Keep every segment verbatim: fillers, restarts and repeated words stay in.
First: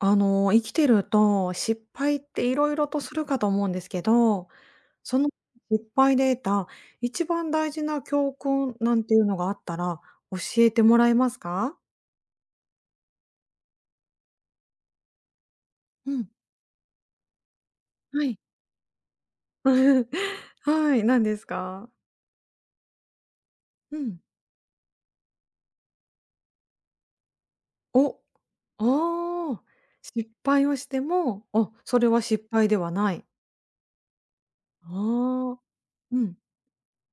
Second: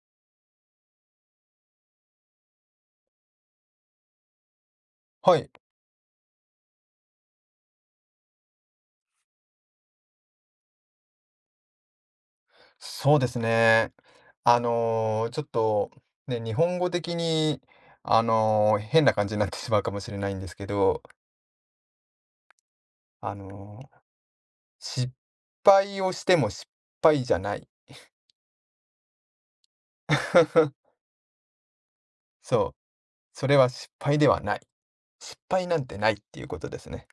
あの、生きてると失敗っていろいろとするかと思うんですけど、そのはい、失敗で得た一番大事な教訓なんていうのがあったら教えてもらえますか？そうですね。あのーちょっと、うん、ね、日本語的に、あはい。のー変な感じになってしまうかもしれないんです けはど、い、何ですか？あのうーん。失敗をしても失敗じゃない。お、ああ、失敗をし ても、あ、それは失敗そう、ではない。それは失敗ではない。失ああ。敗なんてないっうん。ていうことですね。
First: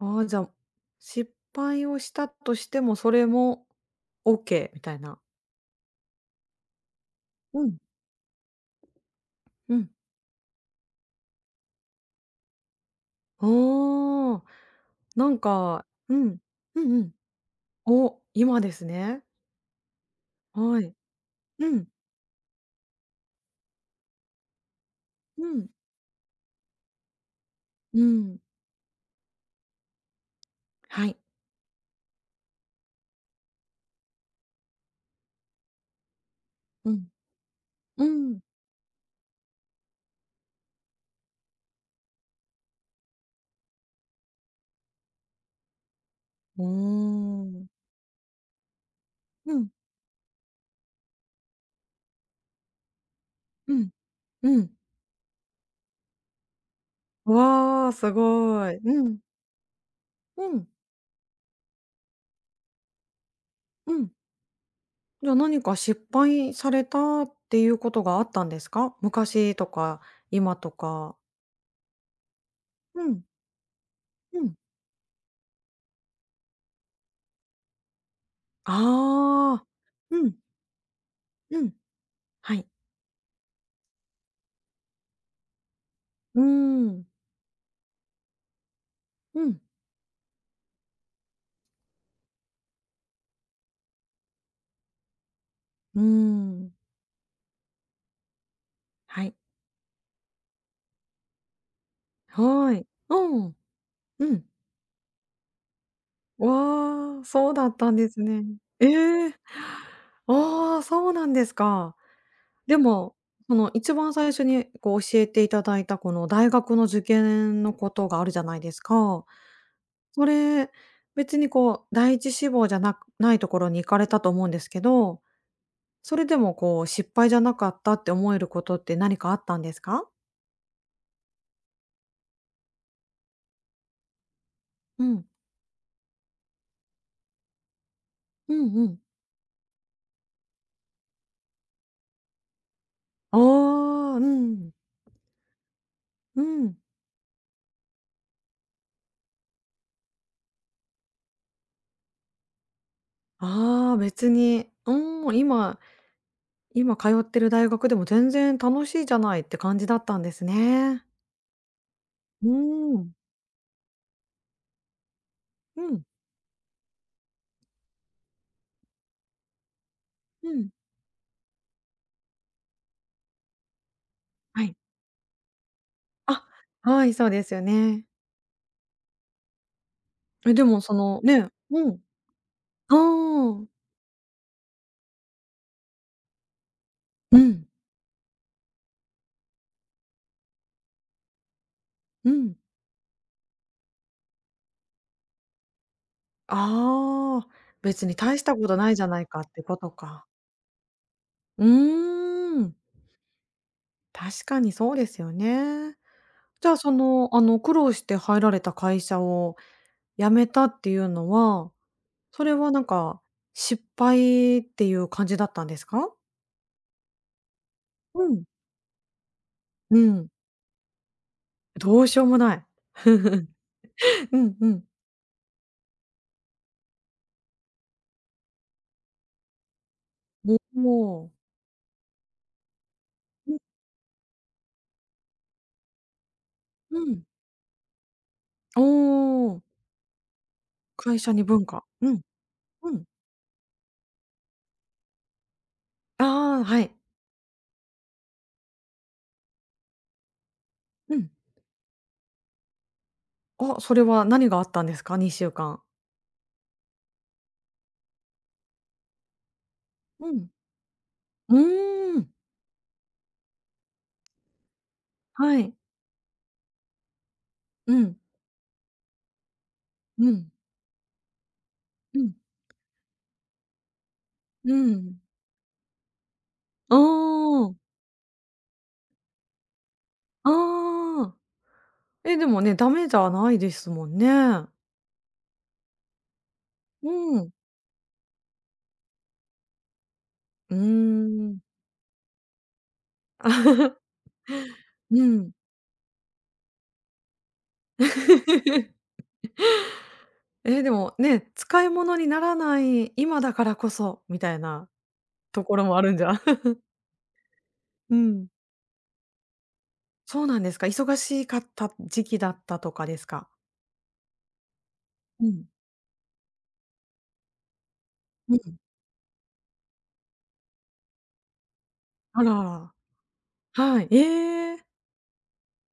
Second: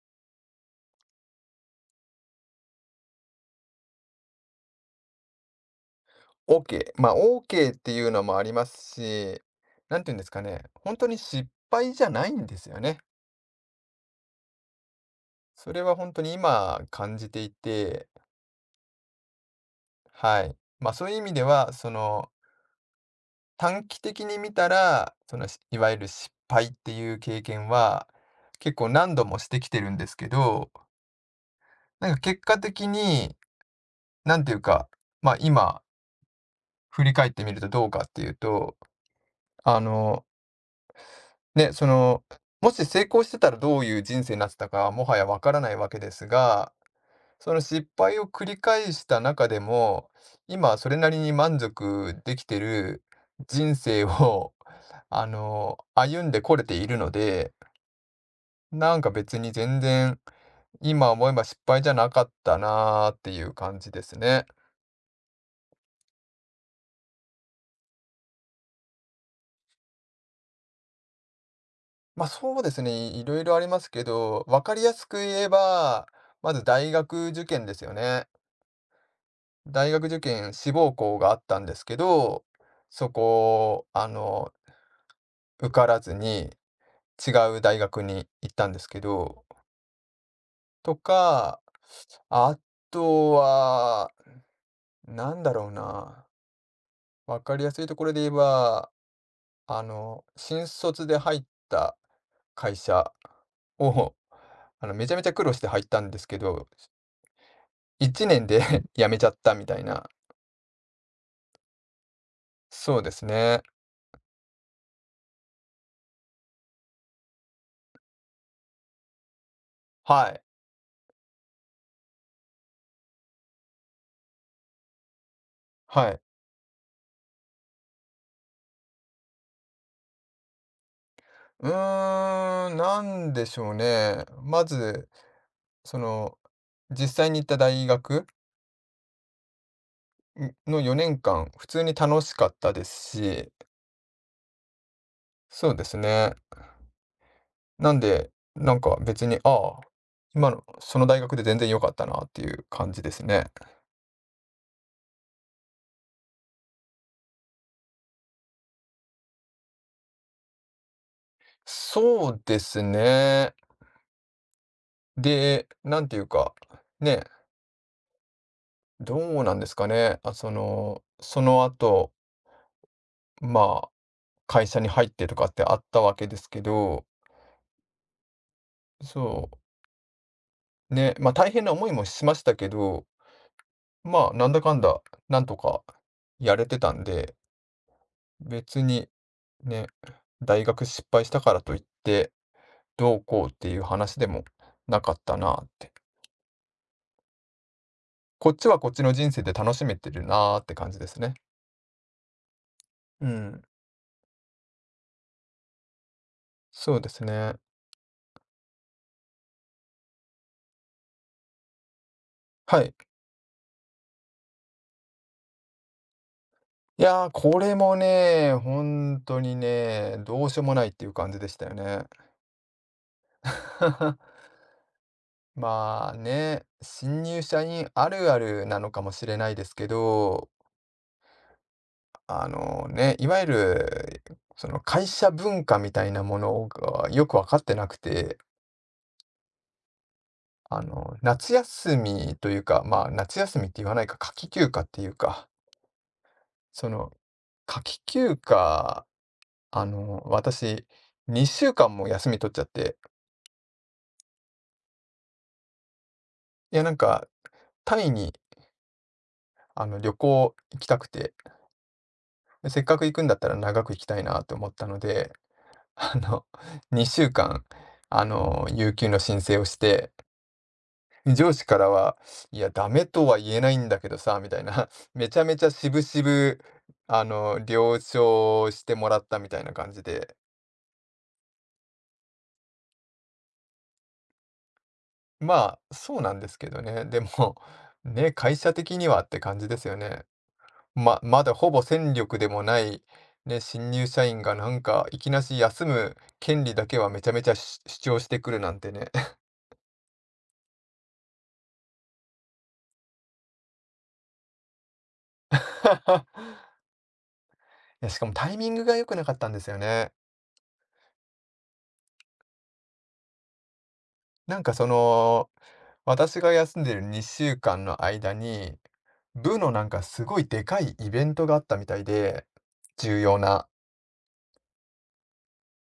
ああ、じゃあ、失敗をしたとしても、それもオッケーみたいな。OK。まあ、う OK っん。ていうのもありますし、うん。なんていうんですかね。本当に失敗じゃないんですよね。おお、なんそれかは本う当にん。今うんうん。感じていて、お、今ですね。はい。はまあ、い。そういう意味でうは、ん。その、短期的に見たら、そうの、しん。いわゆる失敗っていう経験うは、ん。結構何度もしてきてるんですけど、はい。なんか結果的に、なんていうか、まあ、今、う振ん。り返ってみるとどうかうっていうん。と、あの、ね、その、もし成功してたらどういう人生になってたか、もはやわからないわけですおが、そのー失敗を繰り返した中うでん、も、今それなりに満足できてる人うん、生を、うん。あの、歩んでこれているので、わあ、すごい。なんうかん。別に全然、うん、今思えば失敗じゃなかったなーっていう感じうでん。すね。じゃ、あ何か失敗されたっていうことがあったんですか？昔とか今とか。まあそうですうね、いん、いろいろありますけうど、ん。わかりやすく言えば、まず大学受験ですよね。ああ。大学受うん、験、志望校があったうんん。ですけど、はい。そこを、あの、受からずうーにん、違う大学に行ったんですけうど、ん。とか、あとは、なんだろううーな、ん、わかりやすいところで言えば、はい。あの、新卒で入ったは会い。社うん。を、うん。あの、めちゃめちゃ苦労して入ったんですけど、わあ、そうだったんです1ね。年で 辞めちえゃえ。ったみたいな。ああ、そうなんですか。でそうでも、すそね。の一番最初にこう教えていただいたこの大学の受験のことがあるじゃないですか。そはい。れ、別にこう第一志望じゃなくないところに行かれたと思うんですけど、はそい。れでもこう失敗じゃなかったって思えることって何かあったんですか？うーん、なんでしょうね。まうず、ん。その、実際に行った大学うんうん。んのよねんかん、普通に楽しかったですあし、あ、うん、そうですね。うん。なんで、なんか別に、ああ、今のその大学で全然良かったなっていう感じですね。ああ、別に、うん、今今通ってる大学でも全然楽しいじゃないって感じだったんですね。そううですーん。ね。で、うなん、んていうか、ね、どうなんですかね。あ、そうん。の、その後、まあ、は会い。社に入ってとかってあったわけであ、すけど、はい、そうですよね。そえ、でもそう、ね、の、まあね、大変な思ういん。もしましたけあど、あ、まあなんだかんだ、なんとかやれてたんで、うん、別に、ね、大学失敗したからといっうて、ん。どうこうっていう話でもなかったなって。ああ、別に大しこったこちとはこなっいちじゃのない人か生っでて楽こしとめてるか。なって感じですね。うーん、うん、確かにそうですよね。じゃあ、そそうですの、あね。の、苦労して入られた会社を辞めたっていうのはそれはなはんい。か、失敗っていう感じだったんですか？いやー、これもうん。ね、本当にうね、ん。どうしようもないっていう感じでしたよどね。うしようもない。うんうん。まあね、新入社員あるあるなのかもしれないですけど、おお。あのね、いわゆうる、その会社文化みたいなものん、うがん。よく分かってなくて、おお、あの、会社に夏文化。休うん、みというか、うまん。あ、夏休みって言わないか、夏季休暇っていうか、ああ、はそい。の、夏季休暇、あの、私、うん。にしゅうかんも休み取っちゃって、あ、それは何があったんですか？にしゅうかん。いや、なんか、タイに、あの、旅うん。行行きたくて、うーん、でせっかく行くんだったら長く行きたいなと思ったので、はい。あの、にしゅうかん、うん、あの、有給の申請をして、うん、上司からは、うん、いや、ダメとは言えないんだけどさ、みたいうな、ん。めちゃめちゃ渋々、ああの、あ、了承してもらったみたいな感じで、ああ。え、でもね、ダメじゃないですもんね。まあ、そうなんですけどね。でうん。も、ね、会社的にはって感じですよね。うーま、まだほん。ぼ戦力でもない、ね、新入 社員がなんか、いうきなん。し休む権利だけはめちゃめちゃ主主張してくるなんてね。え、でも、ね、使い物にならない今だからこそみたいなところもあるんじゃ いや、うしかもん。タイミングが良くなかったんですよね。そうなんですか。忙しかった時期だったとかですか？なんかそうの、ん。私が休んでるにしゅうかんの間うに、ん。部のなんかすごいでかいイベントがあったみたいあで、らあら。重要な。はい。ええ。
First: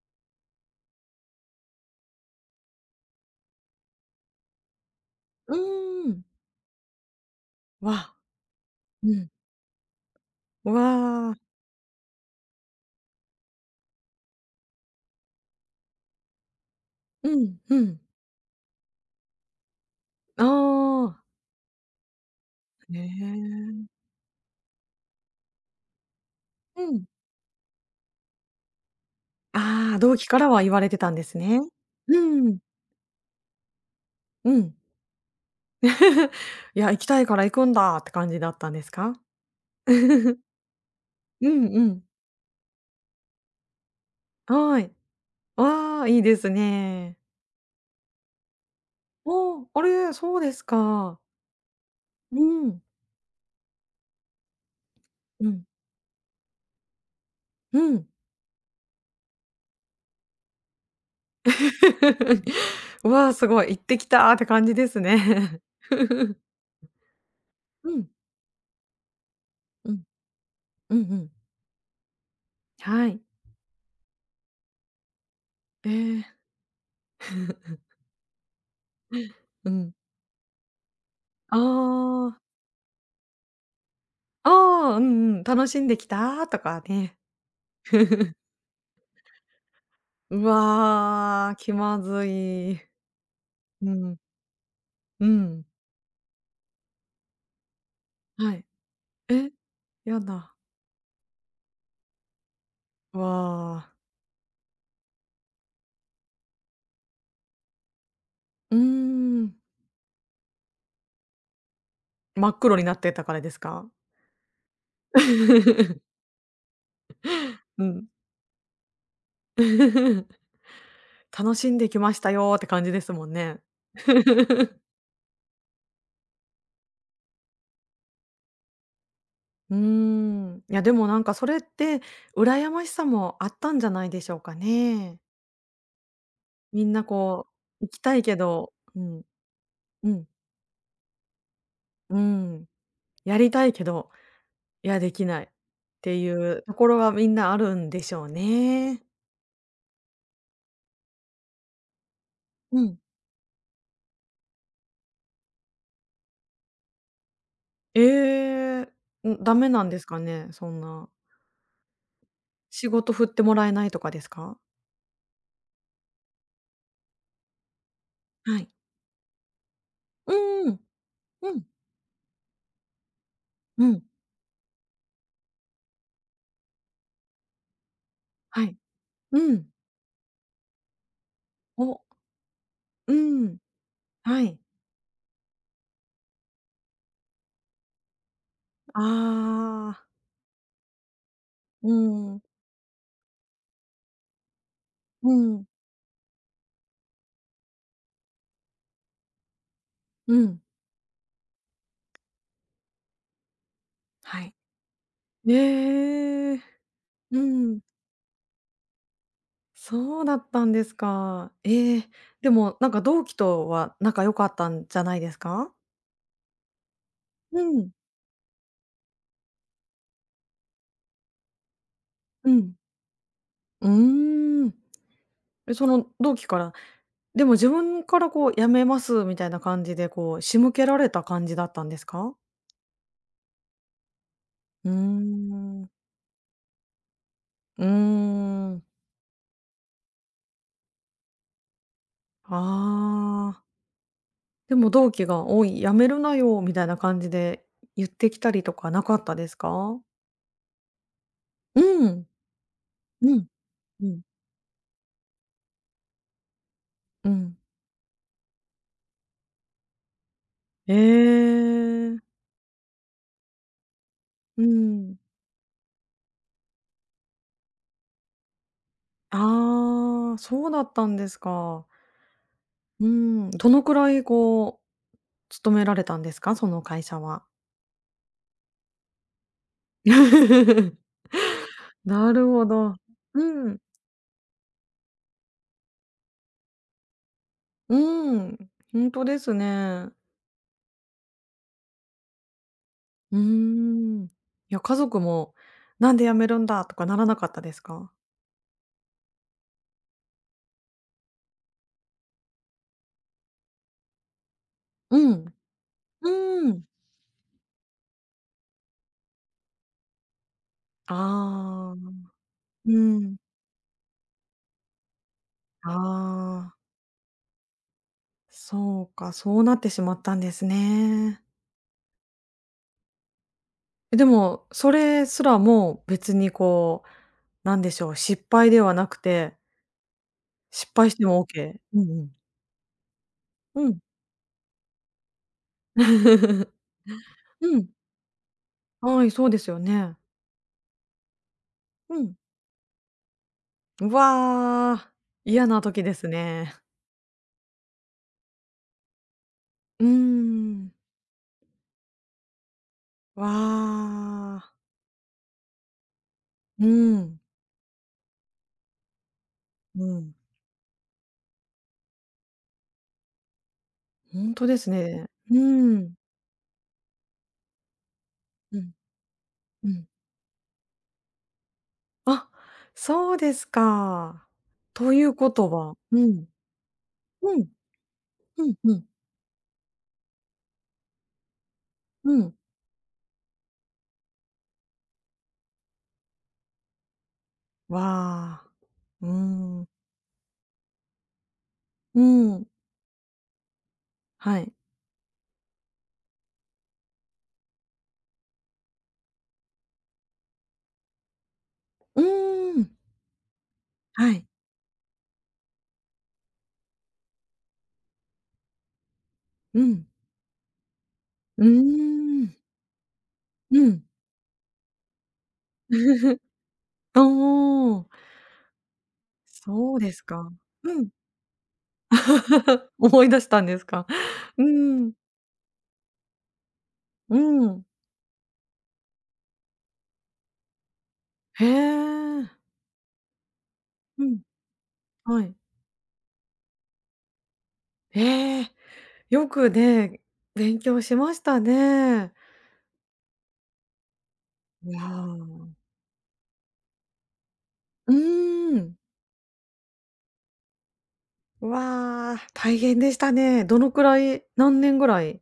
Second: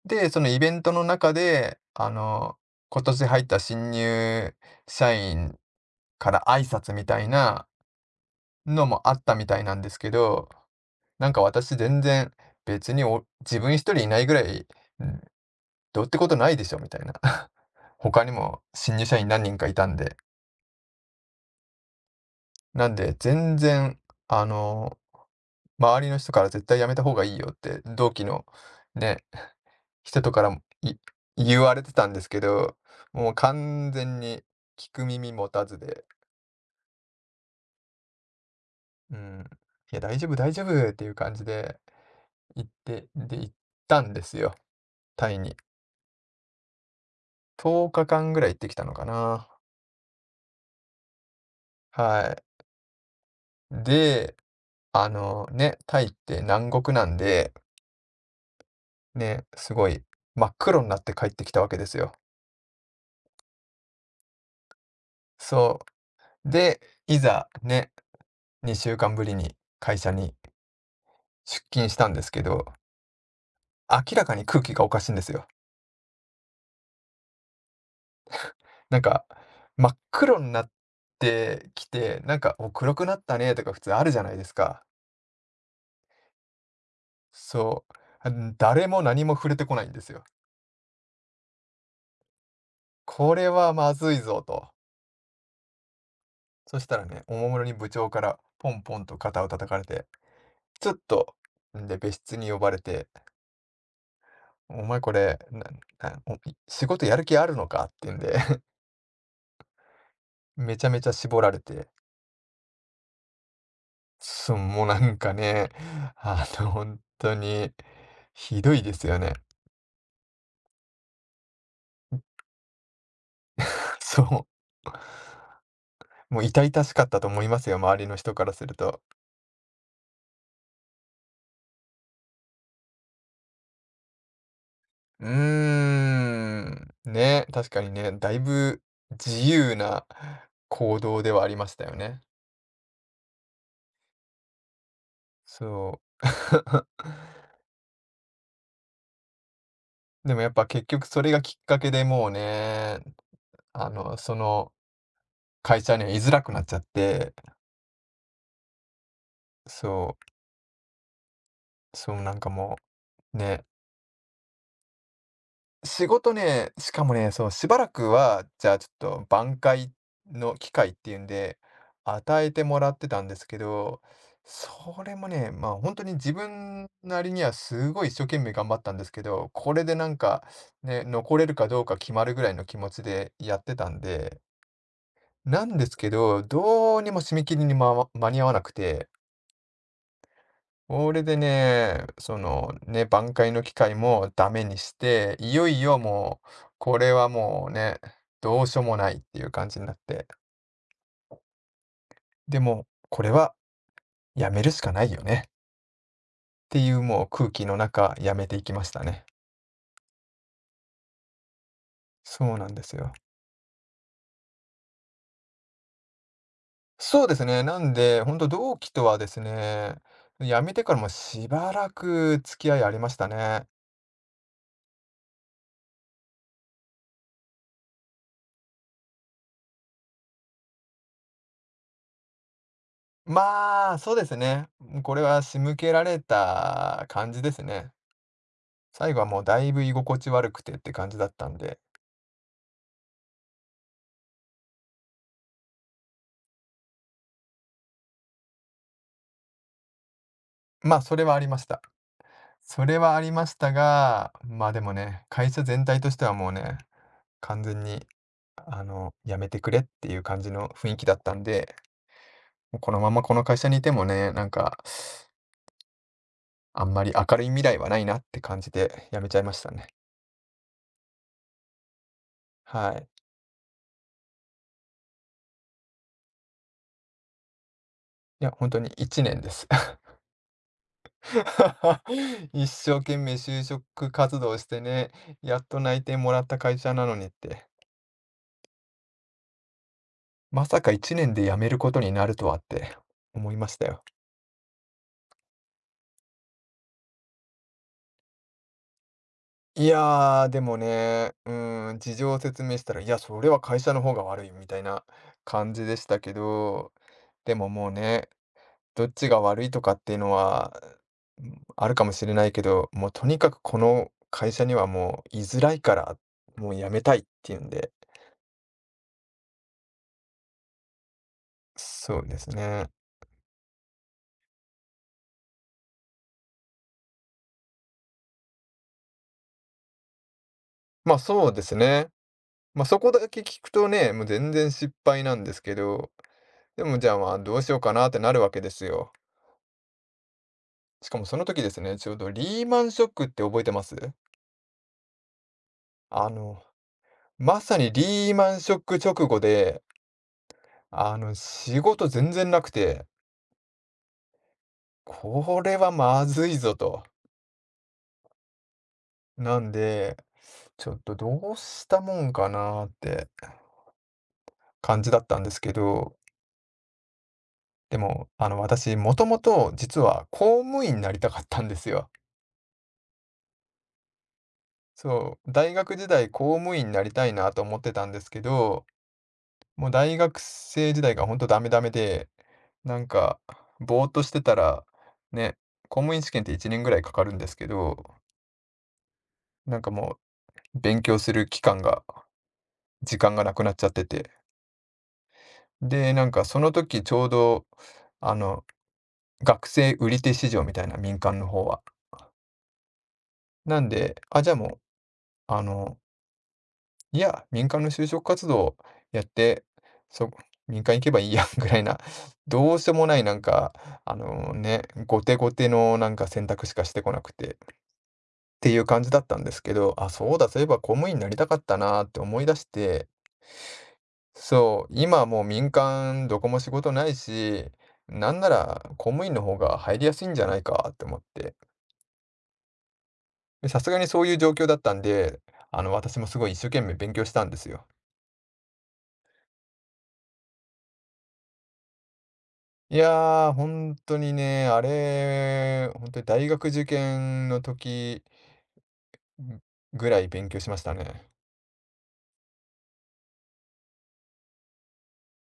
で、そのイベントの中で、あの、今年入った新入社員うーん。から挨拶みたいなわ。のもうあっん。たみたいなんですけど、わなんあ。か私全然別にお自分ひとりいないぐらい、うん、どうってことないでしょみたいな。う ん、うん。他にも新入社員なんにんかいたんで。ああ。なんへで、全え。然、あの、周りの人から絶対うやめたん。方がいいよって、同期のね、ああ、同人期とかかららも、は言われいてたんです言ね。われてたんうですけん、ど、もう完全にうん。聞く耳持たずで、いや、行きたいから行くんだって感じだったんですか？うん、いや、大丈夫 大丈夫っていう感じうんでうん。行って、で、行ったんですよ、はい。タイに。わあ、いいですね。とおかかんぐらい行ってきたのかな。おお、あれ、そうですか。はうい。ん。で、あうのん。ね、タイって南国なんで、うん。ね、すごい真っ黒になって帰ってきたわけですよ。わあ、すごい、行ってきたって感じですね。そ う。で、いざうね、ん。にしゅうかんぶりにう会ん。社にうんうん。出勤したんですけど、はい。明らかに空気がおかしいんですよ。ええ、なんか、う真ん。っ黒になっあてきて、なんあ、か「お、黒くなったね」とか普通あるじゃないであすか。あ、うんうん。楽しんできたとかね。そう、ん、誰も何も触れてこないんですよ。うわあ、気まずい。これはうまずん。いぞと。うん。そしたらね、おもむろに部長からはい。ポンポンと肩をえ、叩かれて、やだ。ちょっと、んで、別室に呼ばれてわあ。「お前これ、ななお仕事やる気あるのか？」って言うんでうーん。めちゃめちゃ絞られて、真っ黒になってたからですか？そうもうなんかね、あの、本当にうん。ひどいですよね。楽しんできましたよって感じですもんね。そ う、もう痛々しかったと思いますよ、周りの人からすると。うーん。いやでもなんかそれって羨ましさもあったんじゃないでしょうかね。うーみん。んなね、こ確かうに行きね、たいだけいど、ぶうん、自由なうん、行動ではありましたようね。ん、やりたいけど、いやできないっそてう。いうところがみんなあるんでしょうね。でもやっぱ結局それがきっかけでもううん。ね、あの、その会社には居づらくなっちゃって、えーん、ダメなんですそかね、そんな。う、そう、なんかも仕事振っう、てもね、らえないとかですか？仕事ね、しかもね、そう、しばらくは、はじい。ゃあちょっと挽回の機うん。会っていうんうで、ん。与えてもらってたんですけうど、ん。それもね、まあ本当に自分なりにはすごい一生懸命は頑張い。ったんですけど、うん。これでなんか、ね、残れるかどうかお、決まるぐらいの気持ちうでやん。ってたんで、はい。なんですけど、どうにも締め切りにまわ間に合わなくあて、あ。これでうね、そん。のね、挽回の機会もダメにしうて、いん。よいよもう、これはもうね、どうしようもないっていう感じになって、うん。でも、これははやい。めるしかないよねっええ。ていうもうう空気のん。中、やめていきましたね。そうだったんですか。ええ、そでうなんもでなんすかよ。同期とは仲良かったんじゃないですか？そうですうね。なん。んで、本当同期とはですね、辞めてからもしばらくう付きん。合いありましたね。うーん。え、その同期から、でも自分からこう辞めますみたいな感じで、こう仕向けられた感じだったんですか？まあ、そうですね。うーこれは仕向ん。けられた感じですうーね。ん。最後はもうだいぶ居心地悪くてって感じだったんで、ああ。でも同期が、「おい、やめるなよ」みたいな感じで言ってきたりとかなかったですか？まあ、それはありました。うん。それはありうまん。したうん。が、まあ、でもね、会社全体としてはもうね、うん。完全にあの、やめてくれっていう感じの雰え囲気だったんで、え。もうこのままこの会社にいてもね、なんうか、ん。あんまり明るい未来はないなって感じで辞めちゃいましたね。ああ、そうだったんですか。はうーい。ん。どのくらい、こう、勤められたんですか？その会社は。いや、本当にいちねんです。なる 一ほど。生懸命就うん。職活動してね、やっと内定もらった会社なのにって。うん。ほんとですね。まさかいちねんで辞めることになるとはってうー思いましたよ。ん。いや、家族も、「なんで辞めるんだ」とかならなかったですか？いやー、でもね、うーん、事情を説明したら、いや、それは会社の方が悪いみたいなうん。感じでしたうけーん。ど、でももうね、どっちが悪いとかっていうのは、うん、ああるあ、かもしれないけど、うもうとん。にかくこの会社にはもう居づらいあから、もあ、う辞めたいっていうんで、そうか、そうなってしまったんですね。そうですね。え、でも、それすらも別にこう、なんでしょう、失敗ではなくて、失敗ま、しあてもオ そうで k すケー。うね。んうん。ま、そこだけ聞くとうん。ね、もう全然失敗なんですけど、 でも、じゃあ、まあ、どうしよううん。か なってなるわけですよ。はい、そうですよね。しかもその時ですね、ちょううどん。リーマンショックって覚えてます？うわあ、嫌な時ですあの、ね。まさにリーマンショック直後で、うーん。あの、仕事全然なくて、わあ。これはまずいぞうと。ん。なんうで、ん。ちょっとどうしたもんかなって本当です感じだっね。たんでうすけん。ど、でも、あの、うん。私もともとう実ん。は公務員になりたかったんですよ。あ、そうですか。というそう、こと大学は時う代ん。公務員になりたいなうとん。思ってたんですけうんど、うん。もう大学生時代がほんとダメダメで、うん。なんか、ぼーっとしてたら、ね、公務員試験っていちねんぐらいかかるんですけど、わあ。うーなんかん。もう勉強する期間が、うん。時間がなくなっちゃってて。はい。で、なんかその時ちょうど、あの、学生売り手市場みたいな、民間の方は。うーん。なんで、はあ、い。じゃあもう、あのいや、民間の就職活動やって、うん。そ民間行けばいいや うぐらいな、ーん。どうしようもないなんか、うん。あのね、後手後手のなんか 選択しかしてこおなくて、っお、ていう感じだったんですけど、そうあ、ですそうだ、か。そういえば公う務ん。員になりたかったなって思い出し て、思い出したんですか。うそう、ん。今はもう民間どこも仕事ないうし、ん。なんなら公務員の方が入りやすいんじゃないかって思って、へえ。でさすがにそうういうん。状況だったんで、はい。あの、私もすごい一生懸命勉強したんですよ。へえ、よくね、勉強しましたね。いや、ー本当にね、あいや。れ、本当に大学受験のう時ーん。ぐらい勉強しましたね。うわあ、大変でしたね。どのくらい、何年ぐらい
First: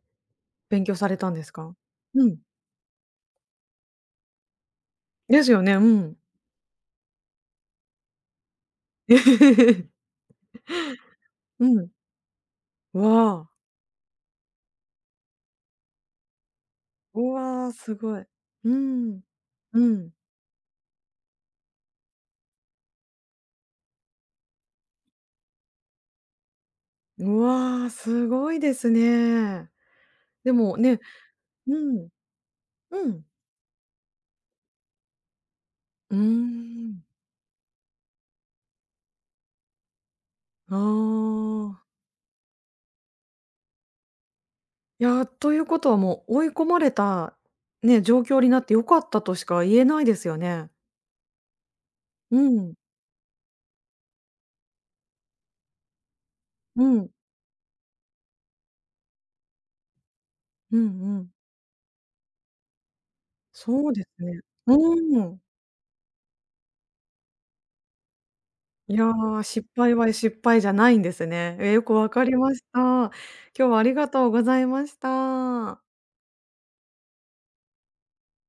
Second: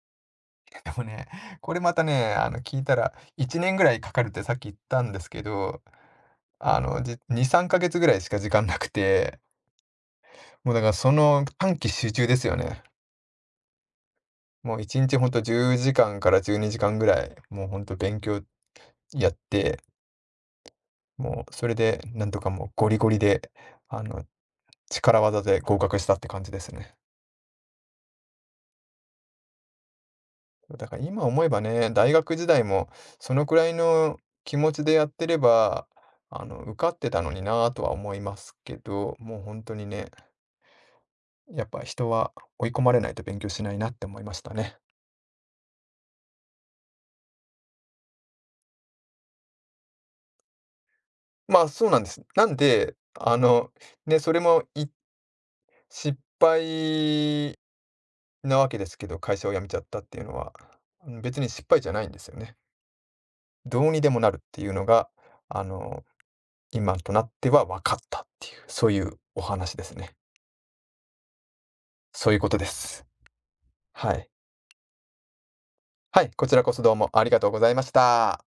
勉で強もされね、たんですこか？れまたうね、ん。あの、聞いたらいちねんぐらいかかるってさっき言ったんですけですよね、うど、ん。あの、じに、さんかげつぐらいしか時間なくて、もうだからそのう短期ん。集中ですよね。わあ、もういちにちほんとじゅうじかんかんからじゅうにじかんぐうらい、もうわ、ほんすとご勉い。強うん。やっうて、ん。もうそれでなんとかもうゴリゴリで、あの、力技で合格したって感じですね。うわ、すごいですね。でもだかねら今思えばうね、ん、大学時代もうん。そのくらいの気持ちでやってれば、うーあの、受かっん。てたのになぁとは思いますけど、もう本当にね、あやっぱあ。人は追い込まれないと勉強しないなって思いましたね。いや、ということはもう追い込まれた、ね、状況になって良かったとしか言えないですよね。まあ、そうなんです。うなんん、で、あの、ね、それもい失うん、敗なわけですけど、会社を辞めちゃったっていうのは、うんううん、ん。別に失敗じゃないんですよね。どそううにででもすなるっね。ていうのが、うん。あの、今となっては分かったっていう、そういいやうおー、失話で敗すはね。失敗じゃないんですね。え、よくわかそういりうこまとしでた。す。今日はありがはとい。うございました。はい、こちらこそどうもありがとうございました。